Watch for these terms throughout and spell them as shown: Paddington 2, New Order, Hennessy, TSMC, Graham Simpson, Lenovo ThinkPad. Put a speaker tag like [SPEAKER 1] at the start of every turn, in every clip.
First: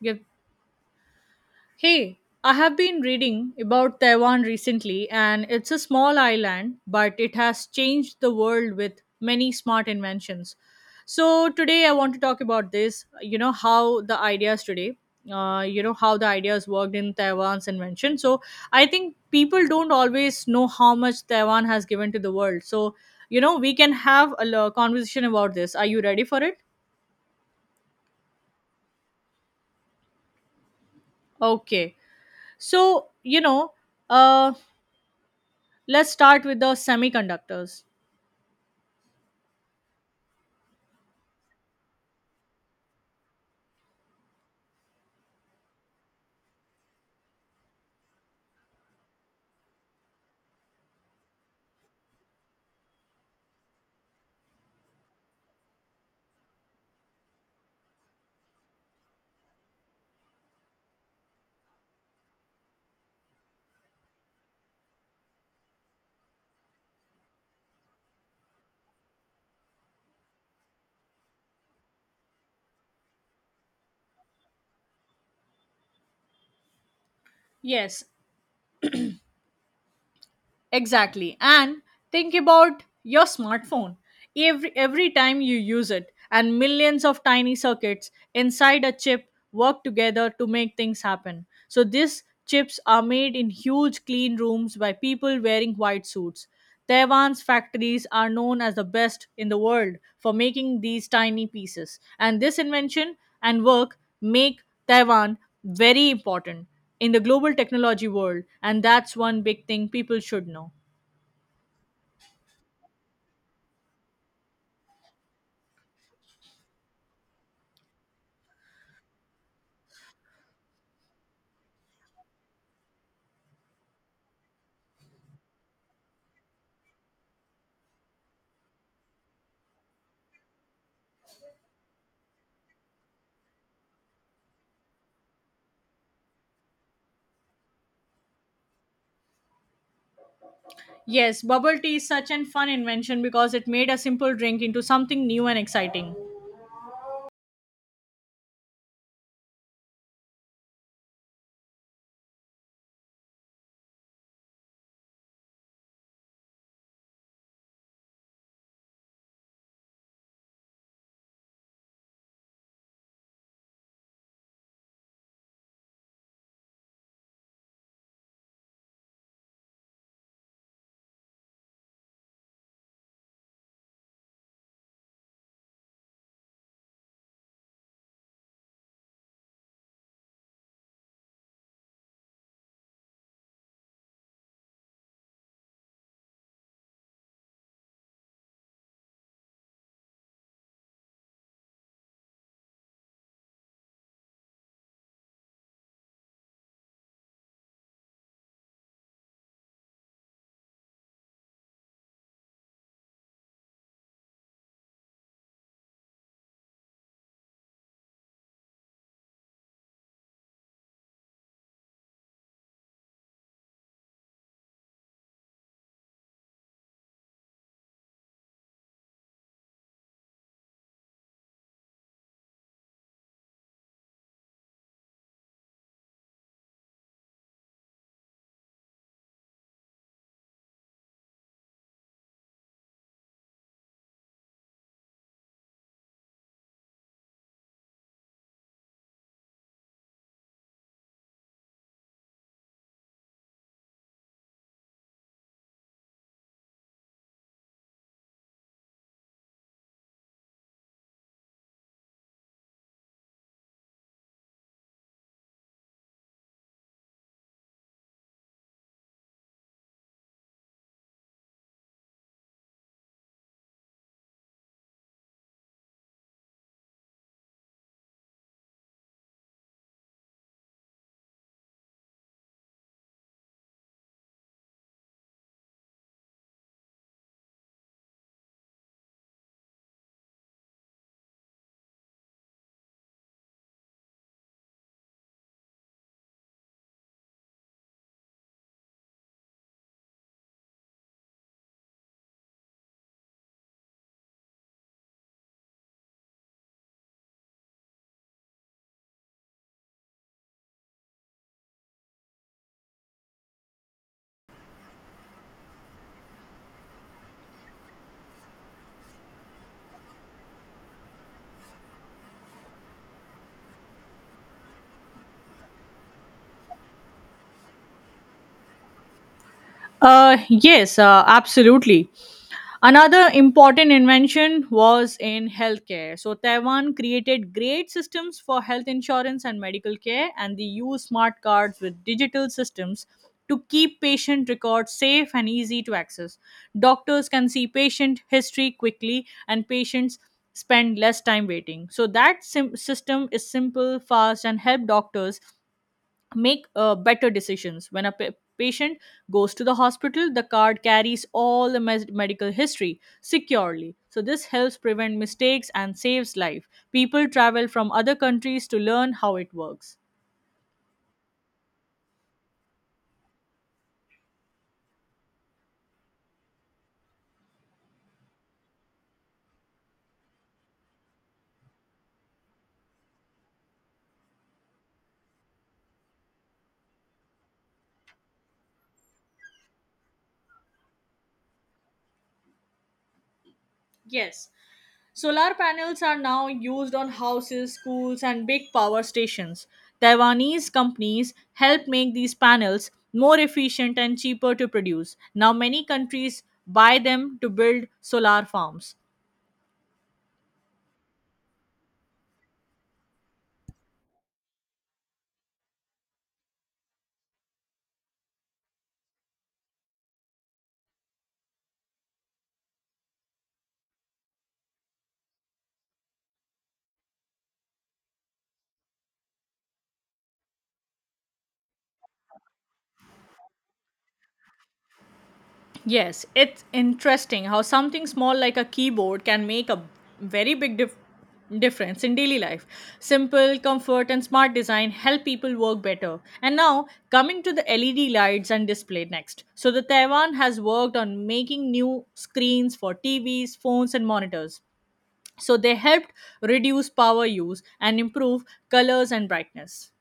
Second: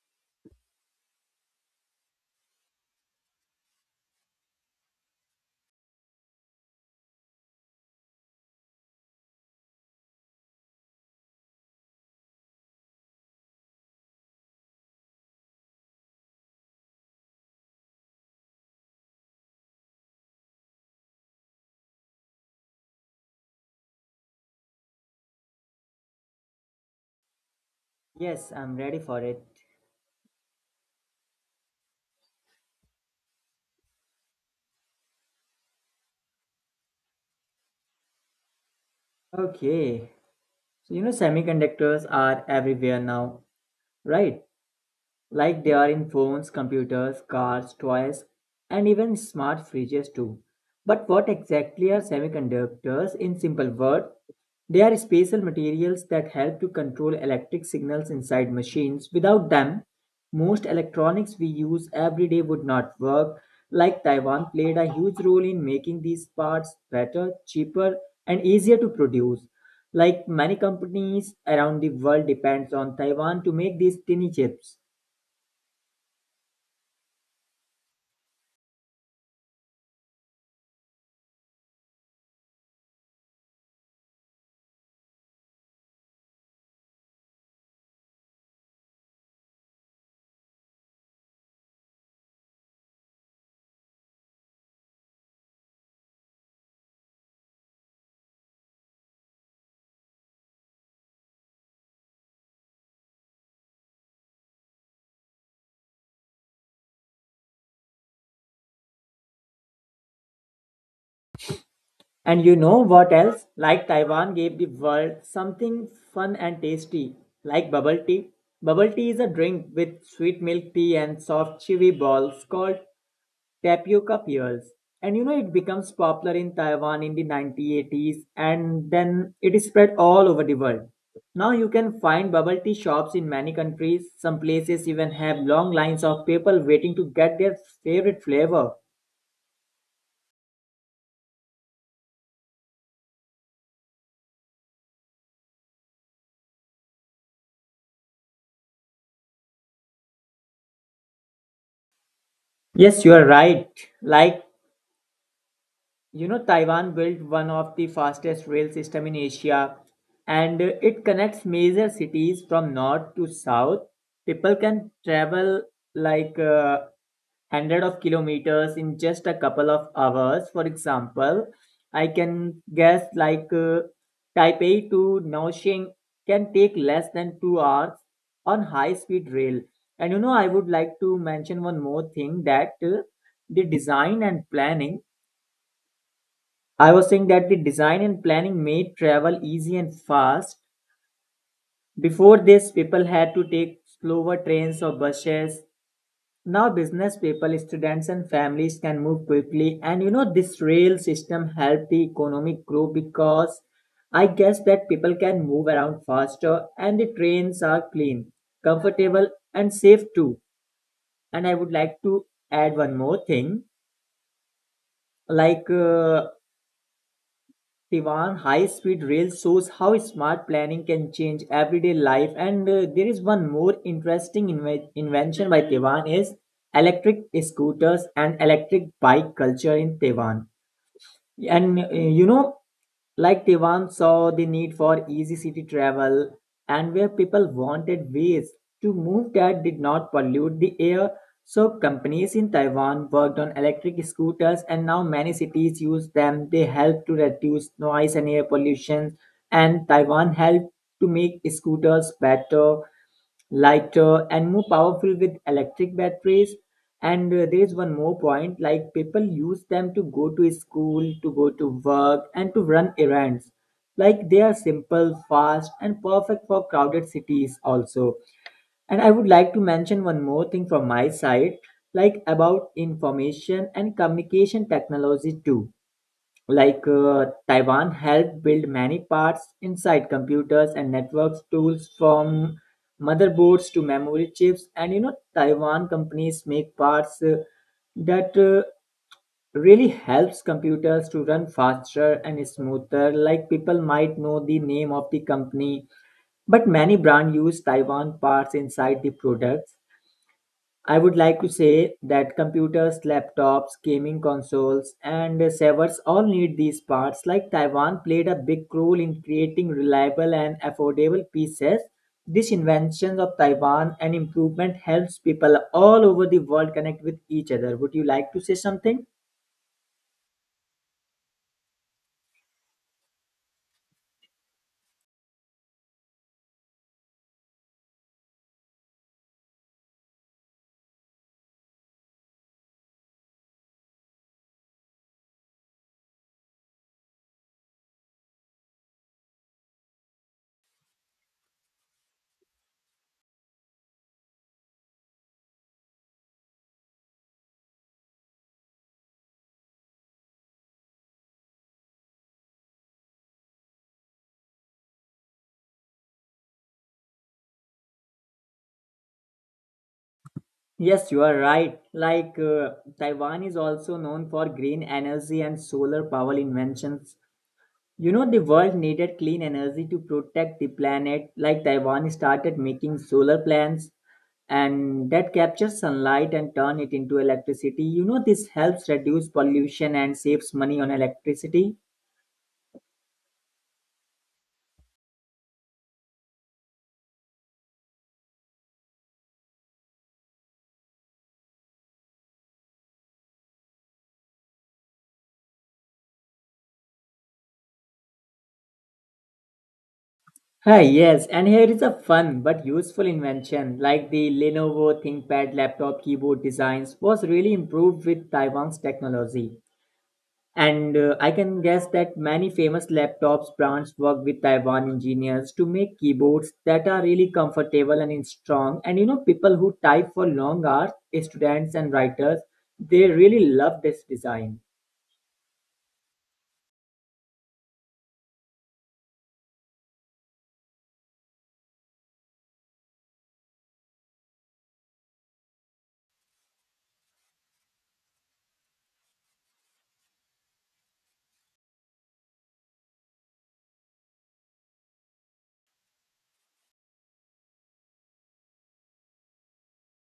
[SPEAKER 1] Yep. Hey, I have been reading about Taiwan recently, and it's a small island, but it has changed the world with many smart inventions. So today I want to talk about how the ideas today. You know how the ideas worked in Taiwan's invention. So I think people don't always know how much Taiwan has given to the world. So we can have a conversation about this. Are you ready for it?
[SPEAKER 2] Yes, I'm ready for it.
[SPEAKER 1] Okay. So you know, uh, Let's start with the semiconductors.
[SPEAKER 2] Okay. So, semiconductors are everywhere now, right? Like they are in phones, computers, cars, toys, and even smart fridges too. But what exactly are semiconductors in simple words? They are special materials that help to control electric signals inside machines. Without them, most electronics we use every day would not work. Like Taiwan played a huge role in making these parts better, cheaper, and easier to produce. Like many companies around the world depends on Taiwan to make these tiny chips.
[SPEAKER 1] Yes, exactly. And think about your smartphone. Every time you use it, and millions of tiny circuits inside a chip work together to make things happen. So these chips are made in huge clean rooms by people wearing white suits. Taiwan's factories are known as the best in the world for making these tiny pieces, and this invention and work make Taiwan very important in the global technology world, and that's one big thing people should know.
[SPEAKER 2] And you know what else? Like Taiwan gave the world something fun and tasty, like bubble tea. Bubble tea is a drink with sweet milk tea and soft chewy balls called tapioca pearls. And it becomes popular in Taiwan in the 1980s and then it is spread all over the world. Now you can find bubble tea shops in many countries. Some places even have long lines of people waiting to get their favorite flavor.
[SPEAKER 1] Yes, bubble tea is such an fun invention because it made a simple drink into something new and exciting.
[SPEAKER 2] Yes, you are right. Like Taiwan built one of the fastest rail system in Asia and it connects major cities from north to south. People can travel like hundred of kilometers in just a couple of hours. For example, I can guess like Taipei to Naoshing can take less than 2 hours on high-speed rail. And I would like to mention one more thing that the design and planning I was saying that the design and planning made travel easy and fast. Before this, people had to take slower trains or buses. Now, business people, students, and families can move quickly. And this rail system helped the economic grow because I guess that people can move around faster and the trains are clean, comfortable, and safe too. And I would like to add one more thing like Tivan high speed rail shows how smart planning can change everyday life, and there is one more interesting invention by Taiwan is electric scooters and electric bike culture in Taiwan. And like Taiwan saw the need for easy city travel and where people wanted ways to move that did not pollute the air. So companies in Taiwan worked on electric scooters and now many cities use them. They help to reduce noise and air pollution, and Taiwan helped to make scooters better, lighter, and more powerful with electric batteries. And there is one more point, like people use them to go to school, to go to work, and to run errands. Like they are simple, fast, and perfect for crowded cities also. And I would like to mention one more thing from my side, like about information and communication technology too. Like Taiwan helped build many parts inside computers and networks, tools from motherboards to memory chips. And you know, Taiwan companies make parts that really helps computers to run faster and smoother. Like people might know the name of the company, but many brand use Taiwan parts inside the products. I would like to say that computers, laptops, gaming consoles, and servers all need these parts. Like Taiwan played a big role in creating reliable and affordable pieces. This invention of Taiwan and improvement helps people all over the world connect with each other. Would you like to say something?
[SPEAKER 1] Yes, absolutely. Another important invention was in healthcare. So Taiwan created great systems for health insurance and medical care, and they use smart cards with digital systems to keep patient records safe and easy to access. Doctors can see patient history quickly, and patients spend less time waiting. So that system is simple, fast, and help doctors make better decisions. When a patient goes to the hospital, the card carries all the medical history securely. So this helps prevent mistakes and saves life. People travel from other countries to learn how it works.
[SPEAKER 2] Yes, you are right. Like Taiwan is also known for green energy and solar power inventions. You know, the world needed clean energy to protect the planet, like Taiwan started making solar plants and that captures sunlight and turn it into electricity. You know, this helps reduce pollution and saves money on electricity.
[SPEAKER 1] Yes. Solar panels are now used on houses, schools, and big power stations. Taiwanese companies help make these panels more efficient and cheaper to produce. Now many countries buy them to build solar farms.
[SPEAKER 2] Hi, yes, and here is a fun but useful invention, like the Lenovo ThinkPad laptop keyboard designs was really improved with Taiwan's technology. And I can guess that many famous laptops brands work with Taiwan engineers to make keyboards that are really comfortable and strong. And you know, people who type for long hours, students and writers, they really love this design.
[SPEAKER 1] Yes, it's interesting how something small like a keyboard can make a very big difference in daily life. Simple, comfort, and smart design help people work better. And now, coming to the LED lights and display next. So the Taiwan has worked on making new screens for TVs, phones, and monitors. So they helped reduce power use and improve colors and brightness.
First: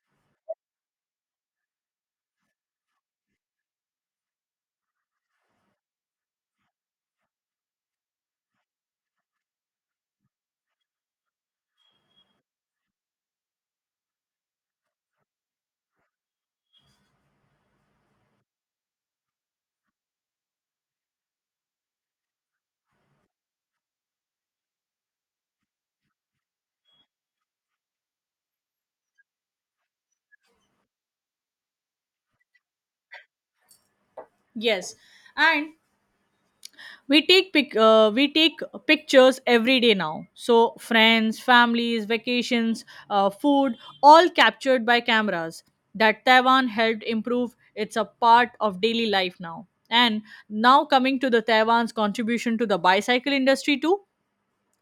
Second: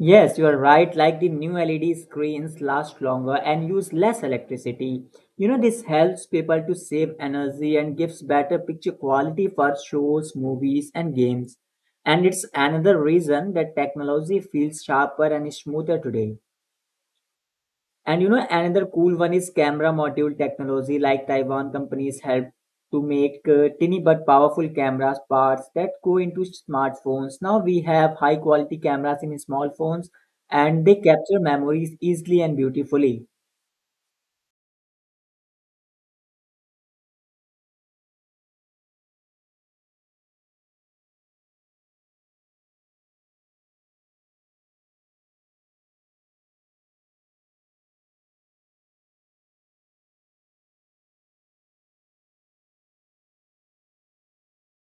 [SPEAKER 2] Yes, you are right. Like the new LED screens last longer and use less electricity. You know, this helps people to save energy and gives better picture quality for shows, movies, and games. And it's another reason that technology feels sharper and smoother today. And you know, another cool one is camera module technology, like Taiwan companies help to make tiny but powerful cameras parts that go into smartphones. Now we have high quality cameras in small phones, and they capture memories easily and beautifully.
[SPEAKER 1] Yes, and we take we take pictures every day now. So friends, families, vacations, food, all captured by cameras that Taiwan helped improve. It's a part of daily life now. And now coming to the Taiwan's contribution to the bicycle industry too.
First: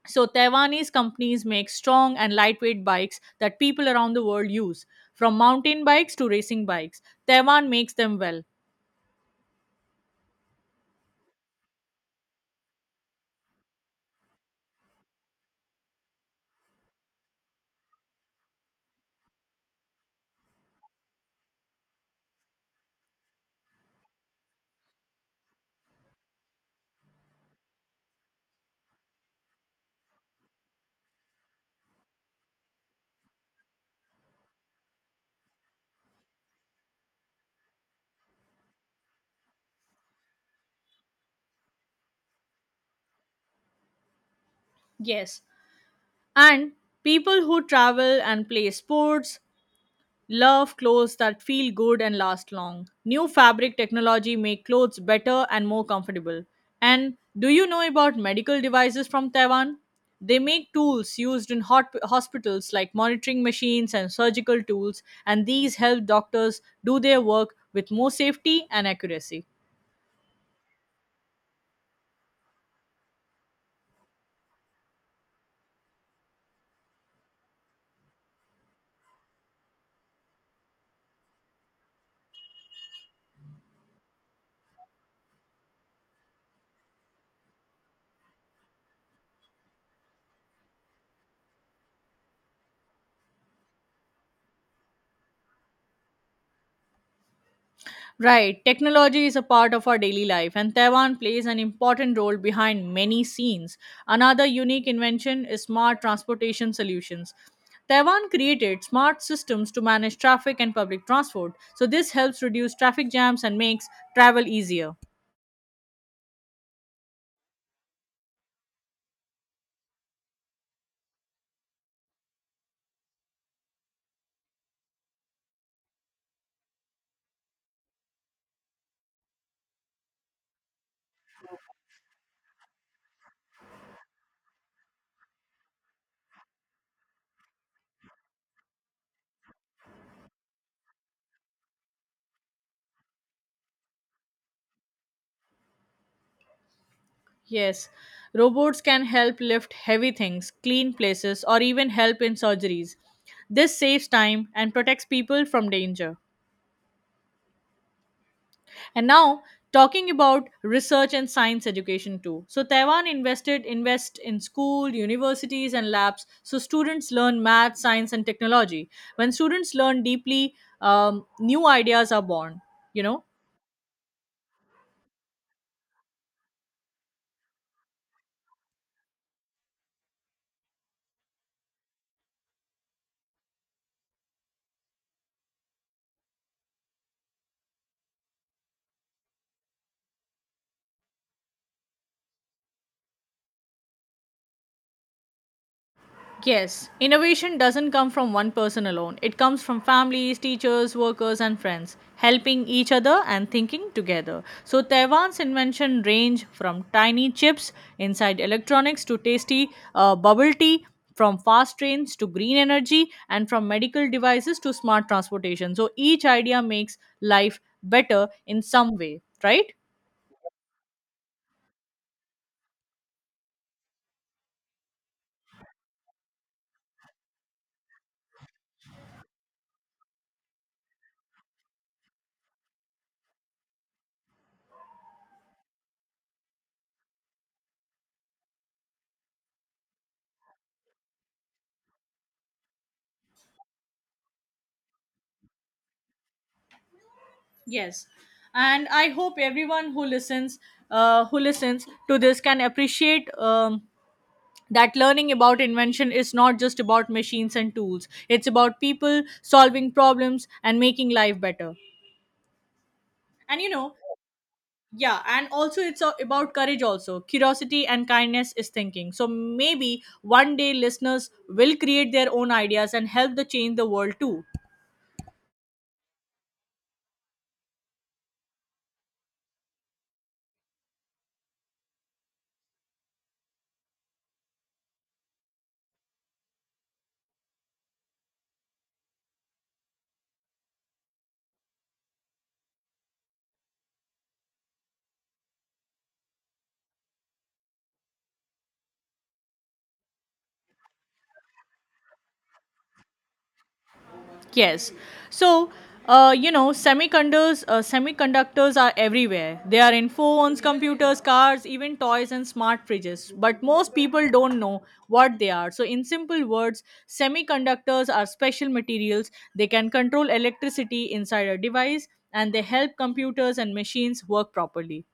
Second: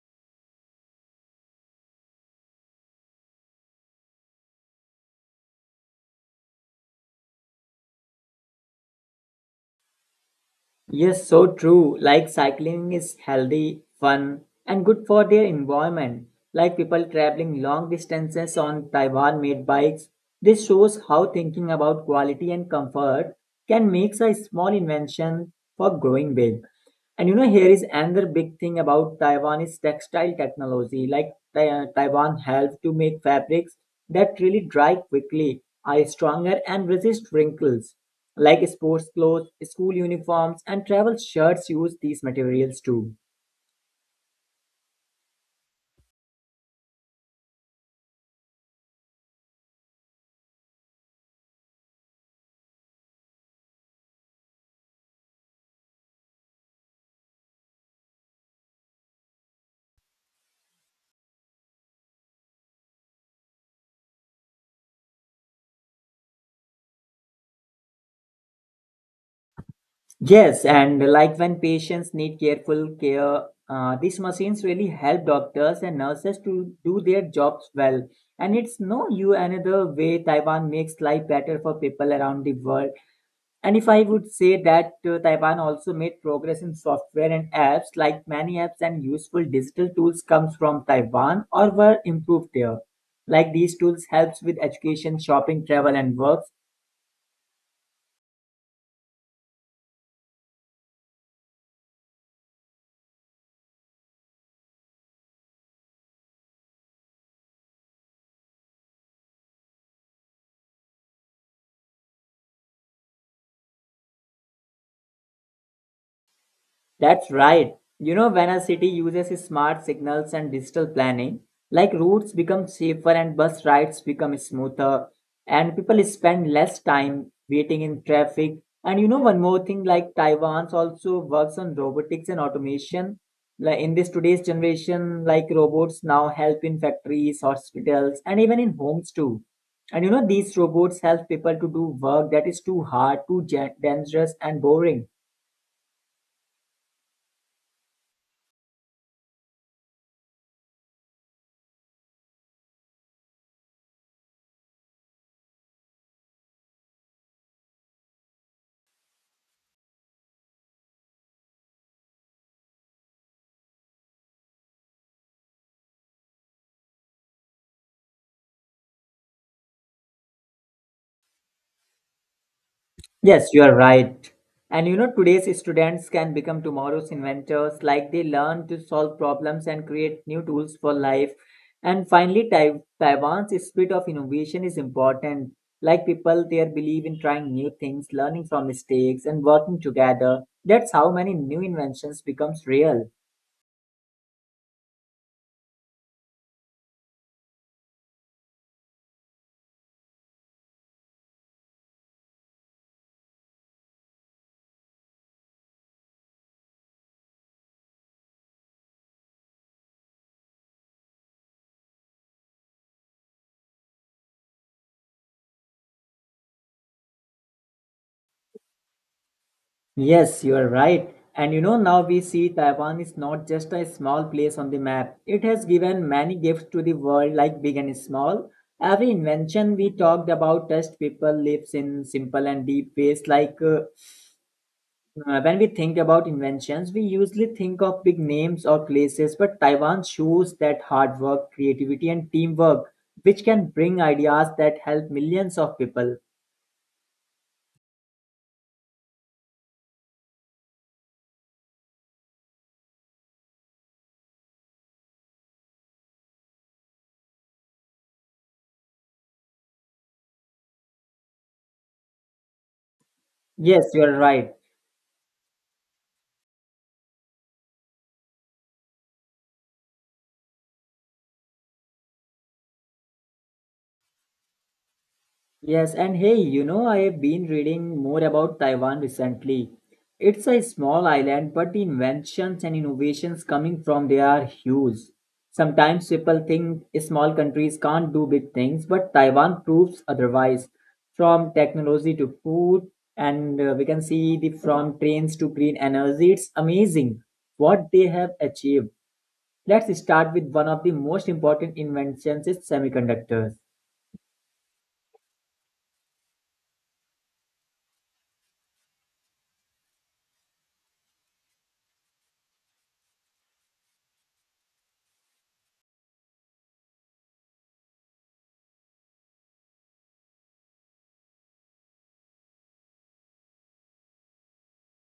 [SPEAKER 1] So Taiwanese companies make strong and lightweight bikes that people around the world use, from mountain bikes to racing bikes. Taiwan makes them well.
[SPEAKER 2] Yes, so true. Like cycling is healthy, fun, and good for their environment. Like people traveling long distances on Taiwan made bikes. This shows how thinking about quality and comfort can make a small invention for growing big. And you know, here is another big thing about Taiwan is textile technology. Like Taiwan helps to make fabrics that really dry quickly, are stronger, and resist wrinkles. Like sports clothes, school uniforms, and travel shirts use these materials too.
[SPEAKER 1] Yes, and people who travel and play sports love clothes that feel good and last long. New fabric technology make clothes better and more comfortable. And do you know about medical devices from Taiwan? They make tools used in hot hospitals like monitoring machines and surgical tools, and these help doctors do their work with more safety and accuracy.
[SPEAKER 2] Yes, and like when patients need careful care, these machines really help doctors and nurses to do their jobs well. And it's no you another way Taiwan makes life better for people around the world. And if I would say that Taiwan also made progress in software and apps, like many apps and useful digital tools comes from Taiwan or were improved there. Like these tools helps with education, shopping, travel and work.
[SPEAKER 1] Right, technology is a part of our daily life, and Taiwan plays an important role behind many scenes. Another unique invention is smart transportation solutions. Taiwan created smart systems to manage traffic and public transport, so this helps reduce traffic jams and makes travel easier.
[SPEAKER 2] That's right. You know, when a city uses smart signals and digital planning, like routes become safer and bus rides become smoother, and people spend less time waiting in traffic. And you know, one more thing, like Taiwan's also works on robotics and automation. Like in this today's generation, like robots now help in factories, hospitals, and even in homes too. And you know, these robots help people to do work that is too hard, too dangerous, and boring.
[SPEAKER 1] Yes, robots can help lift heavy things, clean places, or even help in surgeries. This saves time and protects people from danger. And now talking about research and science education too. So Taiwan invest in school, universities and labs so students learn math, science and technology. When students learn deeply, new ideas are born, you know.
[SPEAKER 2] Yes, you are right. And you know, today's students can become tomorrow's inventors, like they learn to solve problems and create new tools for life. And finally, Taiwan's spirit of innovation is important. Like people there believe in trying new things, learning from mistakes, and working together. That's how many new inventions becomes real.
[SPEAKER 1] Yes, innovation doesn't come from one person alone. It comes from families, teachers, workers, and friends, helping each other and thinking together. So Taiwan's invention range from tiny chips inside electronics to tasty bubble tea, from fast trains to green energy, and from medical devices to smart transportation. So each idea makes life better in some way, right?
[SPEAKER 2] Yes, you are right. And you know, now we see Taiwan is not just a small place on the map. It has given many gifts to the world, like big and small. Every invention we talked about touched people lives in simple and deep ways. Like when we think about inventions, we usually think of big names or places, but Taiwan shows that hard work, creativity, and teamwork, which can bring ideas that help millions of people.
[SPEAKER 1] Yes. And I hope everyone who who listens to this can appreciate that learning about invention is not just about machines and tools. It's about people solving problems and making life better and you
[SPEAKER 2] Yes,
[SPEAKER 1] know
[SPEAKER 2] you are right.
[SPEAKER 1] Yeah, and also it's about courage, also curiosity and kindness is thinking. So maybe one day listeners will create their own ideas and help the change the world too.
[SPEAKER 2] Yes, and hey, you know, I have been reading more about Taiwan recently. It's a small island, but the inventions and innovations coming from there are huge. Sometimes people think small countries can't do big things, but Taiwan proves otherwise. From technology to food, and we can see the from trains to green energy, it's amazing what they have achieved. Let's start with one of the most important inventions is semiconductors.
[SPEAKER 1] Yes. So, you know, semiconductors are everywhere. They are in phones, computers, cars, even toys and smart fridges. But most people don't know what they are. So in simple words, semiconductors are special materials. They can control electricity inside a device and they help computers and machines work properly.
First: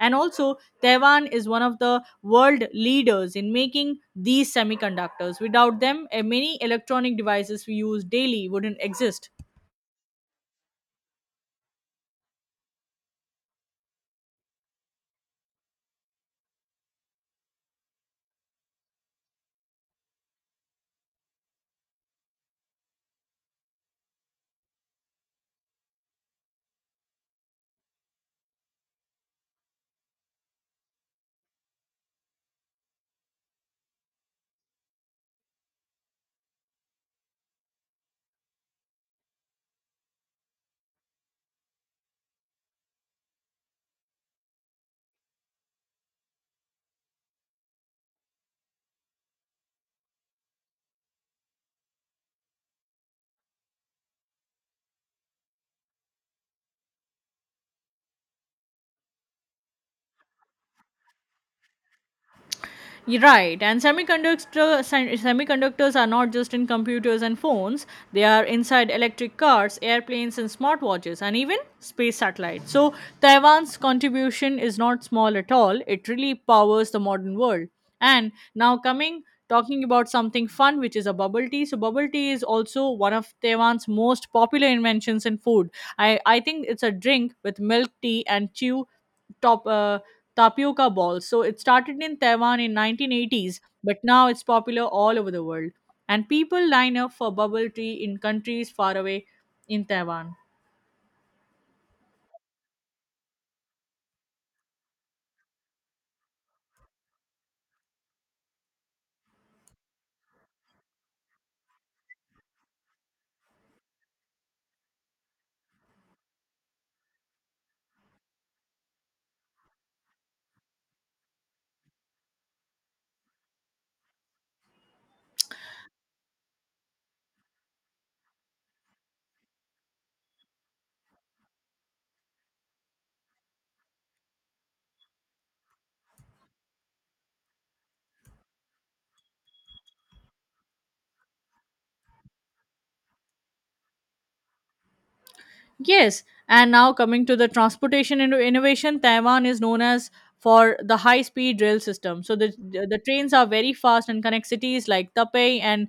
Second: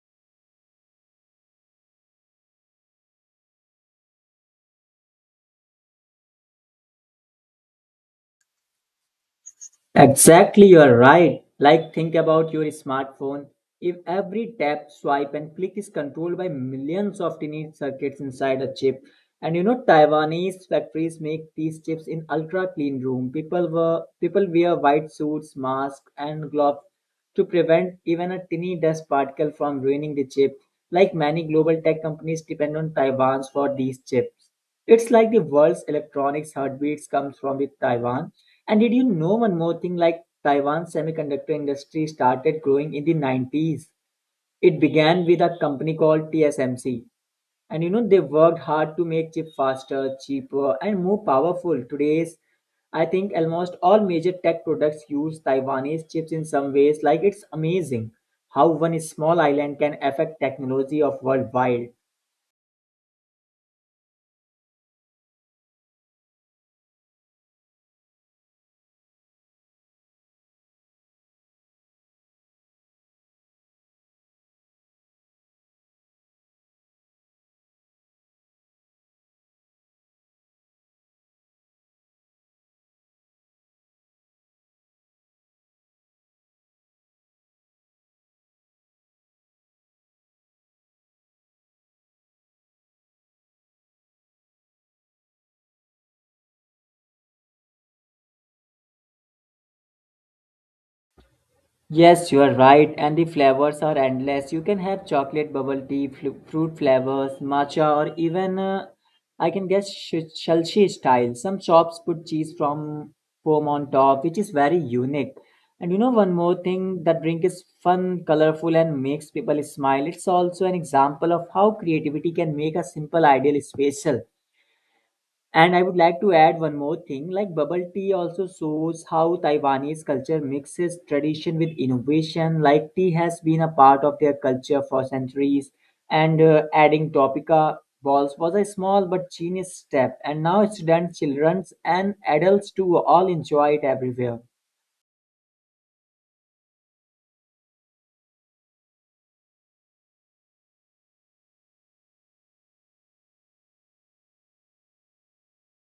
[SPEAKER 1] And also, Taiwan is one of the world leaders in making these semiconductors. Without them, many electronic devices we use daily wouldn't exist.
[SPEAKER 2] Exactly, you're right. Like, think about your smartphone. If every tap, swipe, and click is controlled by millions of tiny circuits inside a chip, and you know, Taiwanese factories make these chips in ultra clean room. People wear white suits, masks, and gloves to prevent even a tiny dust particle from ruining the chip. Like many global tech companies depend on Taiwan's for these chips. It's like the world's electronics heartbeats comes from the Taiwan. And did you know one more thing? Like Taiwan's semiconductor industry started growing in the 90s. It began with a company called TSMC. And you know, they worked hard to make chip faster, cheaper, and more powerful. Today's, I think almost all major tech products use Taiwanese chips in some ways. Like it's amazing how one small island can affect technology of worldwide.
[SPEAKER 1] Right, and semiconductors are not just in computers and phones, they are inside electric cars, airplanes, and smartwatches, and even space satellites. So Taiwan's contribution is not small at all, it really powers the modern world. And now, coming talking about something fun, which is a bubble tea. So bubble tea is also one of Taiwan's most popular inventions in food. I think it's a drink with milk tea and chew top. Tapioca balls. So it started in Taiwan in 1980s, but now it's popular all over the world. And people line up for bubble tea in countries far away in Taiwan.
[SPEAKER 2] Yes, you are right, and the flavors are endless. You can have chocolate bubble tea, flu fruit flavors, matcha, or even I can guess Shelshi style. Some shops put cheese from foam on top, which is very unique. And you know, one more thing that drink is fun, colorful, and makes people smile. It's also an example of how creativity can make a simple ideal special. And I would like to add one more thing like bubble tea also shows how Taiwanese culture mixes tradition with innovation. Like tea has been a part of their culture for centuries, and adding Topica balls was a small but genius step. And now students, children, and adults too all enjoy it everywhere.
[SPEAKER 1] Yes, and now coming to the transportation innovation, Taiwan is known as for the high-speed rail system. So the trains are very fast and connect cities like Taipei and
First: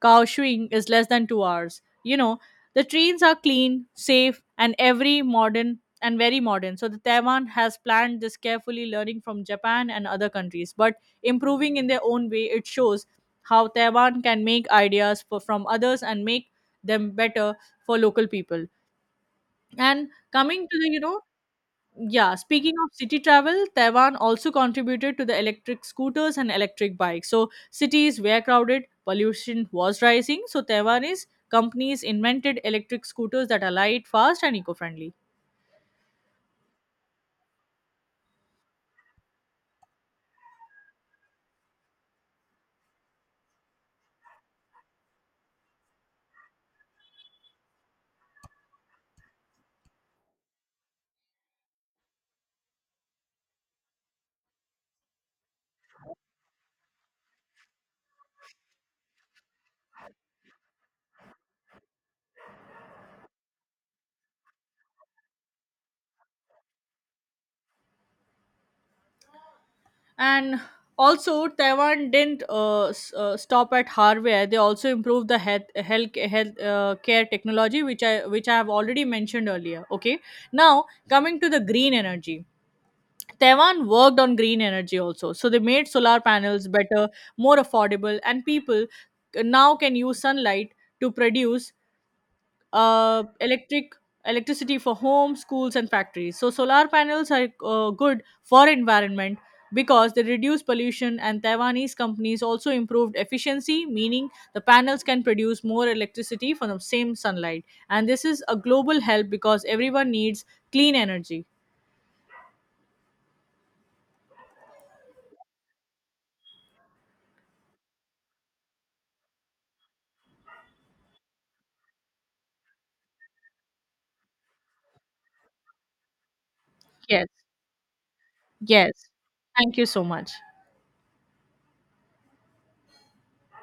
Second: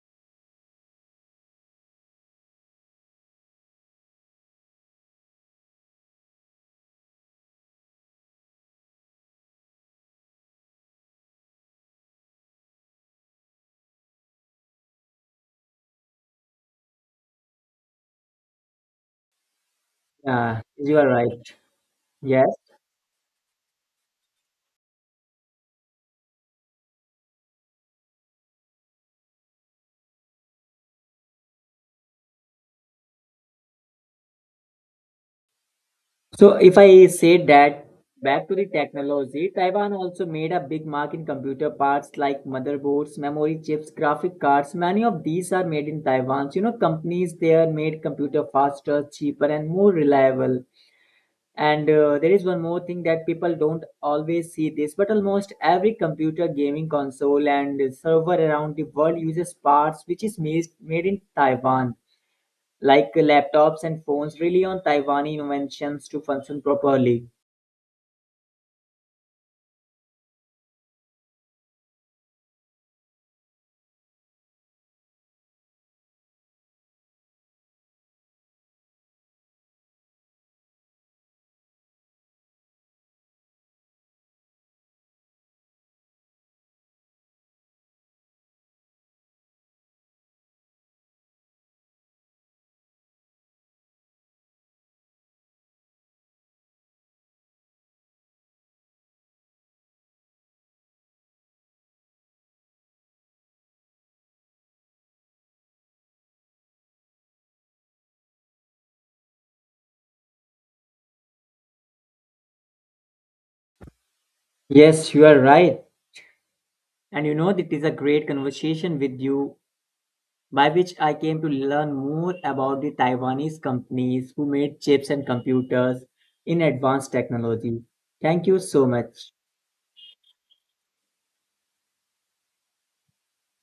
[SPEAKER 1] Kaohsiung is less than 2 hours. You know, the trains are clean, safe, and every modern and very modern. So the Taiwan has planned this carefully, learning from Japan and other countries, but improving in their own way. It shows how Taiwan can make ideas from others and make them better for local people. And
[SPEAKER 2] Yeah,
[SPEAKER 1] coming to the,
[SPEAKER 2] you are right.
[SPEAKER 1] yeah,
[SPEAKER 2] Yes.
[SPEAKER 1] speaking of city travel, Taiwan also contributed to the electric scooters and electric bikes. So cities were crowded, pollution was rising. So Taiwanese companies invented electric scooters that are light, fast, and eco-friendly.
[SPEAKER 2] So if I say that back to the technology, Taiwan also made a big mark in computer parts like motherboards, memory chips, graphic cards. Many of these are made in Taiwan. So, you know, companies there made computer faster, cheaper, and more reliable. And there is one more thing that people don't always see this, but almost every computer gaming console and server around the world uses parts which is made in Taiwan. Like laptops and phones rely on Taiwan inventions to function properly.
[SPEAKER 1] And also, Taiwan didn't stop at hardware. They also improved the health health, health care technology, which I have already mentioned earlier. Okay, now coming to the green energy. Taiwan worked on green energy also. So they made solar panels better, more affordable, and people now can use sunlight to produce uh, electric electricity for homes, schools, and factories. So solar panels are good for environment because they reduce pollution and Taiwanese companies also improved efficiency, meaning the panels can produce more electricity from the same sunlight. And this is a global help because everyone needs clean energy.
[SPEAKER 2] Yes, you are right. And you know, it is a great conversation with you, by which I came to learn more about the Taiwanese companies who made chips and computers in advanced
[SPEAKER 1] Yes.
[SPEAKER 2] technology. Thank you so
[SPEAKER 1] Yes.
[SPEAKER 2] much.
[SPEAKER 1] Thank you so much.